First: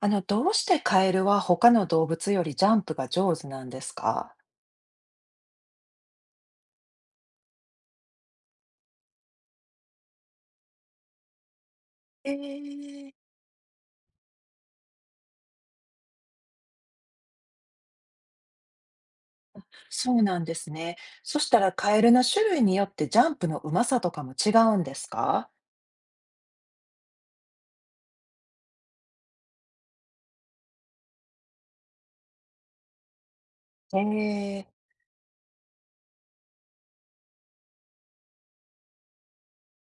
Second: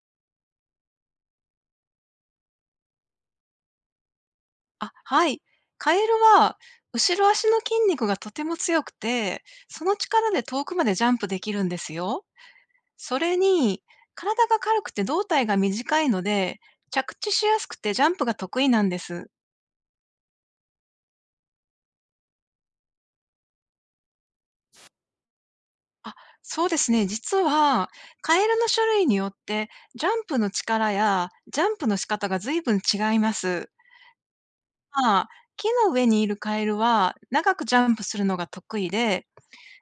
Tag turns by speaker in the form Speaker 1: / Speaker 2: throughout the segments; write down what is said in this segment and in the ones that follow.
Speaker 1: どうしてカエルは他の動物よりジャンプが上手なんですか？
Speaker 2: あ、はい。カエルは、後ろ足の筋肉がとても強くて、その力で遠くまでジャンプできるんですよ。
Speaker 1: えー、
Speaker 2: それに、体が軽くて胴体が短いので、着地しやすくてジャンプが得意なんです。
Speaker 1: そうなんですね。そしたらカエルの種類によってジャンプのうまさとかも違うんですか？
Speaker 2: あ、そうですね。実は、カエルの種類によって、ジャンプの力やジャンプの仕方が随分違います。
Speaker 1: ええ、
Speaker 2: まあ、木の上にいるカエルは、長くジャンプするのが得意で、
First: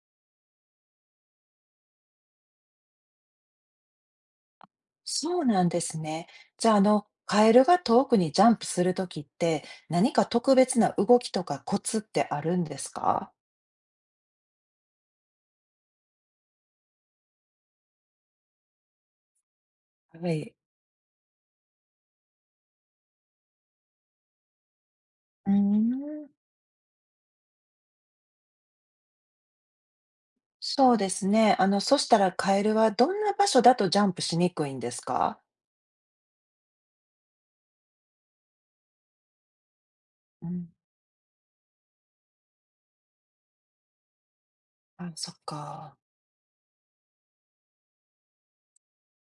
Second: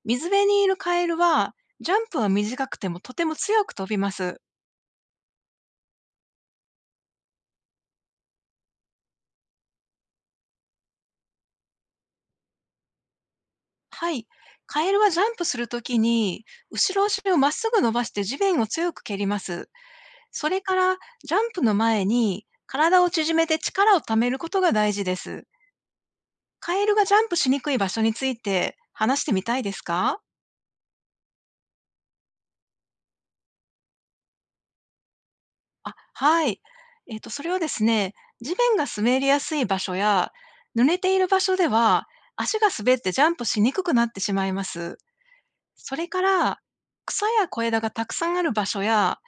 Speaker 2: 水辺にいるカエルは、ジャンプは短くてもとても強く飛びます。
Speaker 1: そうなんですね。じゃあ、カエルが遠くにジャンプするときって何か特別な動きとかコツってあるんですか？
Speaker 2: はい。カエルはジャンプするときに、後ろ足をまっすぐ伸ばして地面を強く蹴ります。
Speaker 1: は
Speaker 2: そ
Speaker 1: い。
Speaker 2: れから、ジャンプの前に体を縮めて力を貯めることが大事です。
Speaker 1: うーん、
Speaker 2: カエルがジャンプしにくい場所について話してみたいですか？
Speaker 1: そうですね。そしたらカエルはどんな場所だとジャンプしにくいんですか？
Speaker 2: あ、はい。それはですね、地面が滑りやすい場所や、
Speaker 1: うん、
Speaker 2: 濡れている場所では、足が滑ってジャンプしにくくなってしまいます。
Speaker 1: あ、そっ
Speaker 2: そ
Speaker 1: か。
Speaker 2: れから、草や小枝がたくさんある場所や、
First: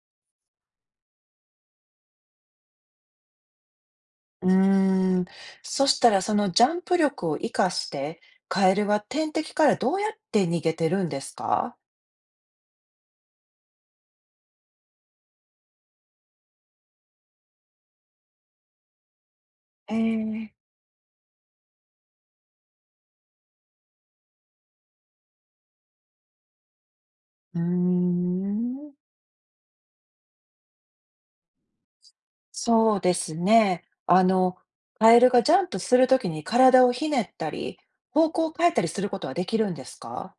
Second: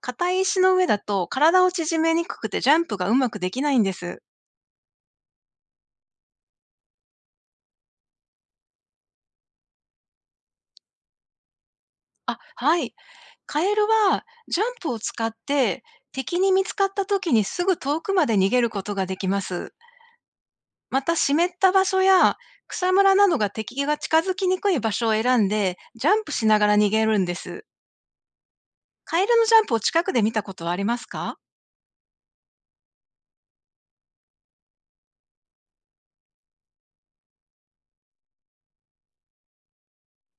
Speaker 2: 硬い石の上だと体を縮めにくくてジャンプがうまくできないんです。
Speaker 1: うーん、そしたらそのジャンプ力を活かして、カエルは天敵からどうやって逃げてるんですか？
Speaker 2: あ、はい。カエルはジャンプを使って敵に見つかった時にすぐ遠くまで逃げることができます。
Speaker 1: ええ。
Speaker 2: また湿った場所や草むらなどが敵が近づきにくい場所を選んでジャンプしながら逃げるんで
Speaker 1: うー
Speaker 2: す。
Speaker 1: ん、
Speaker 2: カエルのジャンプを近くで見たことはありますか？
Speaker 1: そうですね。カエルがジャンプするときに体をひねったり、方向を変えたりすることはできるんですか？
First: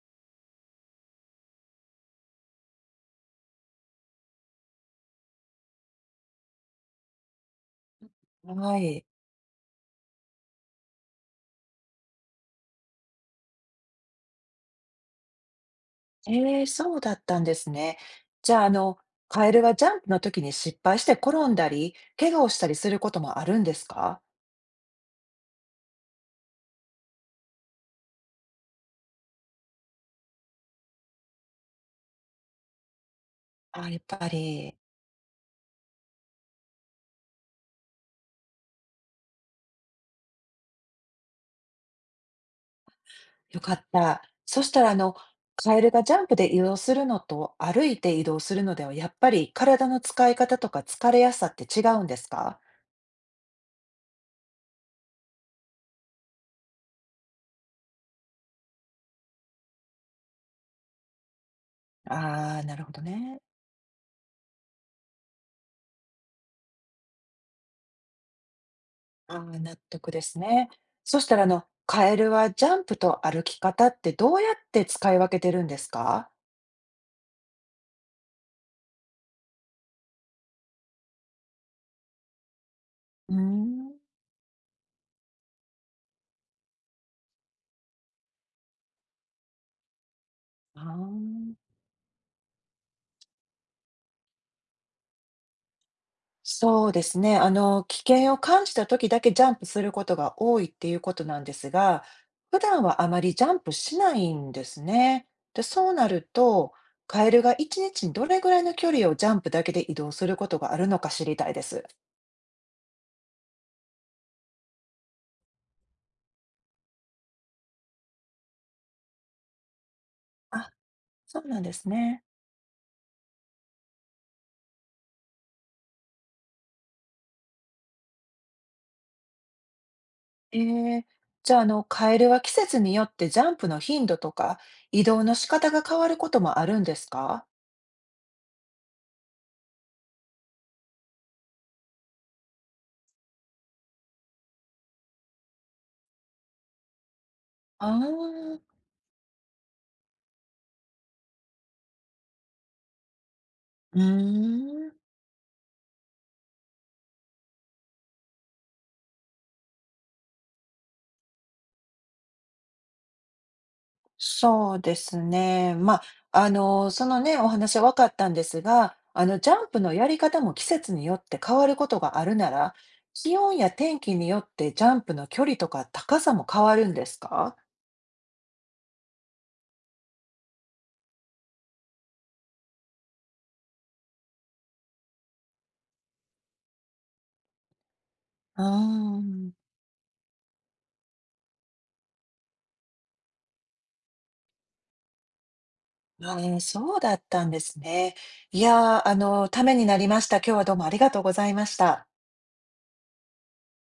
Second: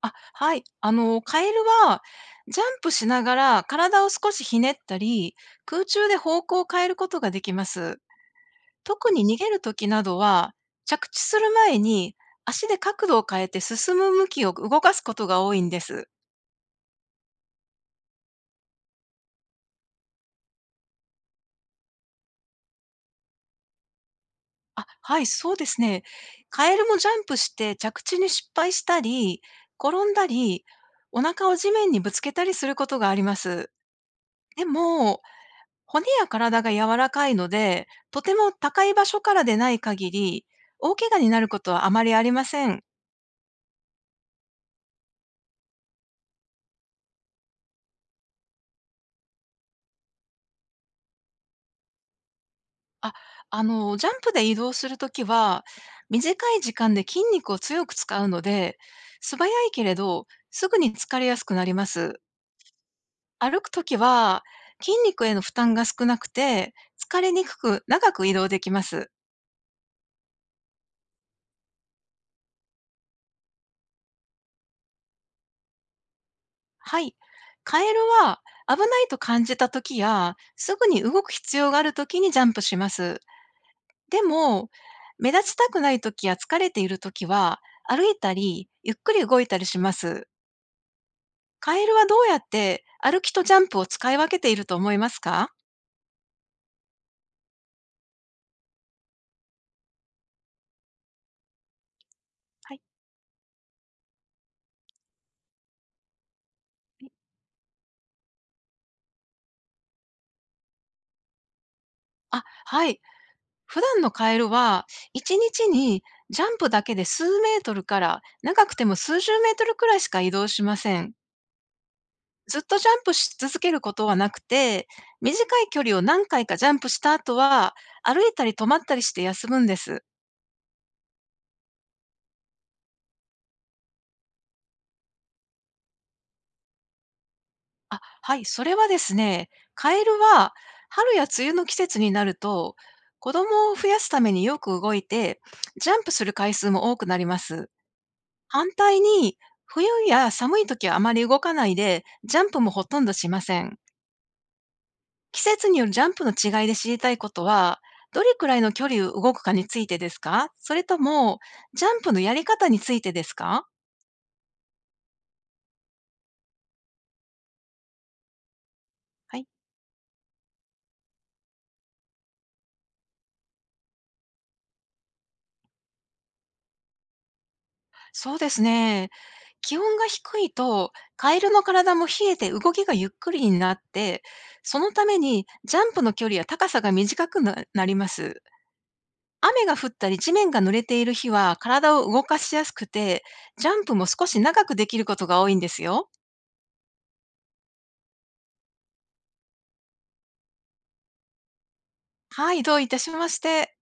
Speaker 2: あ、はい。カエルはジャンプしながら体を少しひねったり、空中で方向を変えることができます。
Speaker 1: はい。
Speaker 2: 特に逃げるときなどは、着地する前に足で角度を変えて進む向きを動かすことが多いんです。
Speaker 1: ええ、そうだったんですね。じゃあ、カエルはジャンプの時に失敗して転んだり、怪我をしたりすることもあるんですか？
Speaker 2: あ、はい、そうですね。カエルもジャンプして着地に失敗したり、転んだり、お腹を地面にぶつけたりすることがあります。
Speaker 1: あ、やっぱ
Speaker 2: で
Speaker 1: り。
Speaker 2: も、骨や体が柔らかいので、とても高い場所からでない限り、大怪我になることはあまりありません。
Speaker 1: よかった。そしたら、カエルがジャンプで移動するのと歩いて移動するのでは、やっぱり体の使い方とか疲れやすさって違うんですか？
Speaker 2: あ、ジャンプで移動するときは、短い時間で筋肉を強く使うので、素早いけれど、すぐに疲れやすくなります。
Speaker 1: ああー、なるほどね。
Speaker 2: 歩くときは、筋肉への負担が少なくて、疲れにくく長く移動できます。
Speaker 1: ああ、納得ですね。そしたら、カエルはジャンプと歩き方ってどうやって使い分けてるんですか？
Speaker 2: はい。カエルは、危ないと感じたときや、すぐに動く必要があるときにジャンプします。
Speaker 1: うーん。
Speaker 2: でも、目立ちたくない時や疲れている時は、歩いたり、ゆっくり動いたりします。
Speaker 1: ああ。
Speaker 2: カエルはどうやって歩きとジャンプを使い分けていると思いますか？
Speaker 1: そうですね。危険を感じた時だけジャンプすることが多いっていうことなんですが、普
Speaker 2: は
Speaker 1: 段
Speaker 2: い。
Speaker 1: はあまりジャンプしないんですね。で、そうなると、カエルが1日にちにどれぐらいの距離をジャンプだけで移動することがあるのか知りたいです。
Speaker 2: あ、はい。普段のカエルは、1日にちにジャンプだけで数メートルから、長くても数十メートルくらいしか移動し
Speaker 1: あ、
Speaker 2: ません。
Speaker 1: そうなんですね。
Speaker 2: ずっとジャンプし続けることはなくて、短い距離を何回かジャンプした後は、歩いたり止まったりして休むんです。
Speaker 1: えー、じゃあ、カエルは季節によってジャンプの頻度とか移動の仕方が変わることもあるんですか？
Speaker 2: あ、はい、それはですね、カエルは春や梅雨の季節になると、子供を増やすためによく動いて、ジャンプする回数も多くなります。
Speaker 1: ああー、
Speaker 2: 反対に、冬や寒い時はあまり動かないで、ジャンプもほとんどしません。
Speaker 1: うーん。
Speaker 2: 季節によるジャンプの違いで知りたいことは、どれくらいの距離を動くかについてですか？それとも、ジャンプのやり方についてですか？
Speaker 1: そうですね。まあ、お話は分かったんですが、
Speaker 2: はい。
Speaker 1: ジャンプのやり方も季節によって変わることがあるなら、気温や天気によってジャンプの距離とか高さも変わるんですか？
Speaker 2: そうですね。気温が低いと、カエルの体も冷えて動きがゆっくりになって、そのためにジャンプの距離や高さが短くななります。
Speaker 1: うーん。
Speaker 2: 雨が降ったり地面が濡れている日は体を動かしやすくて、ジャンプも少し長くできることが多いんですよ。
Speaker 1: あー、えそうだったんですね。いやー、ためになりました。今日はどうもありがとうございました。
Speaker 2: はい、どういたしまして。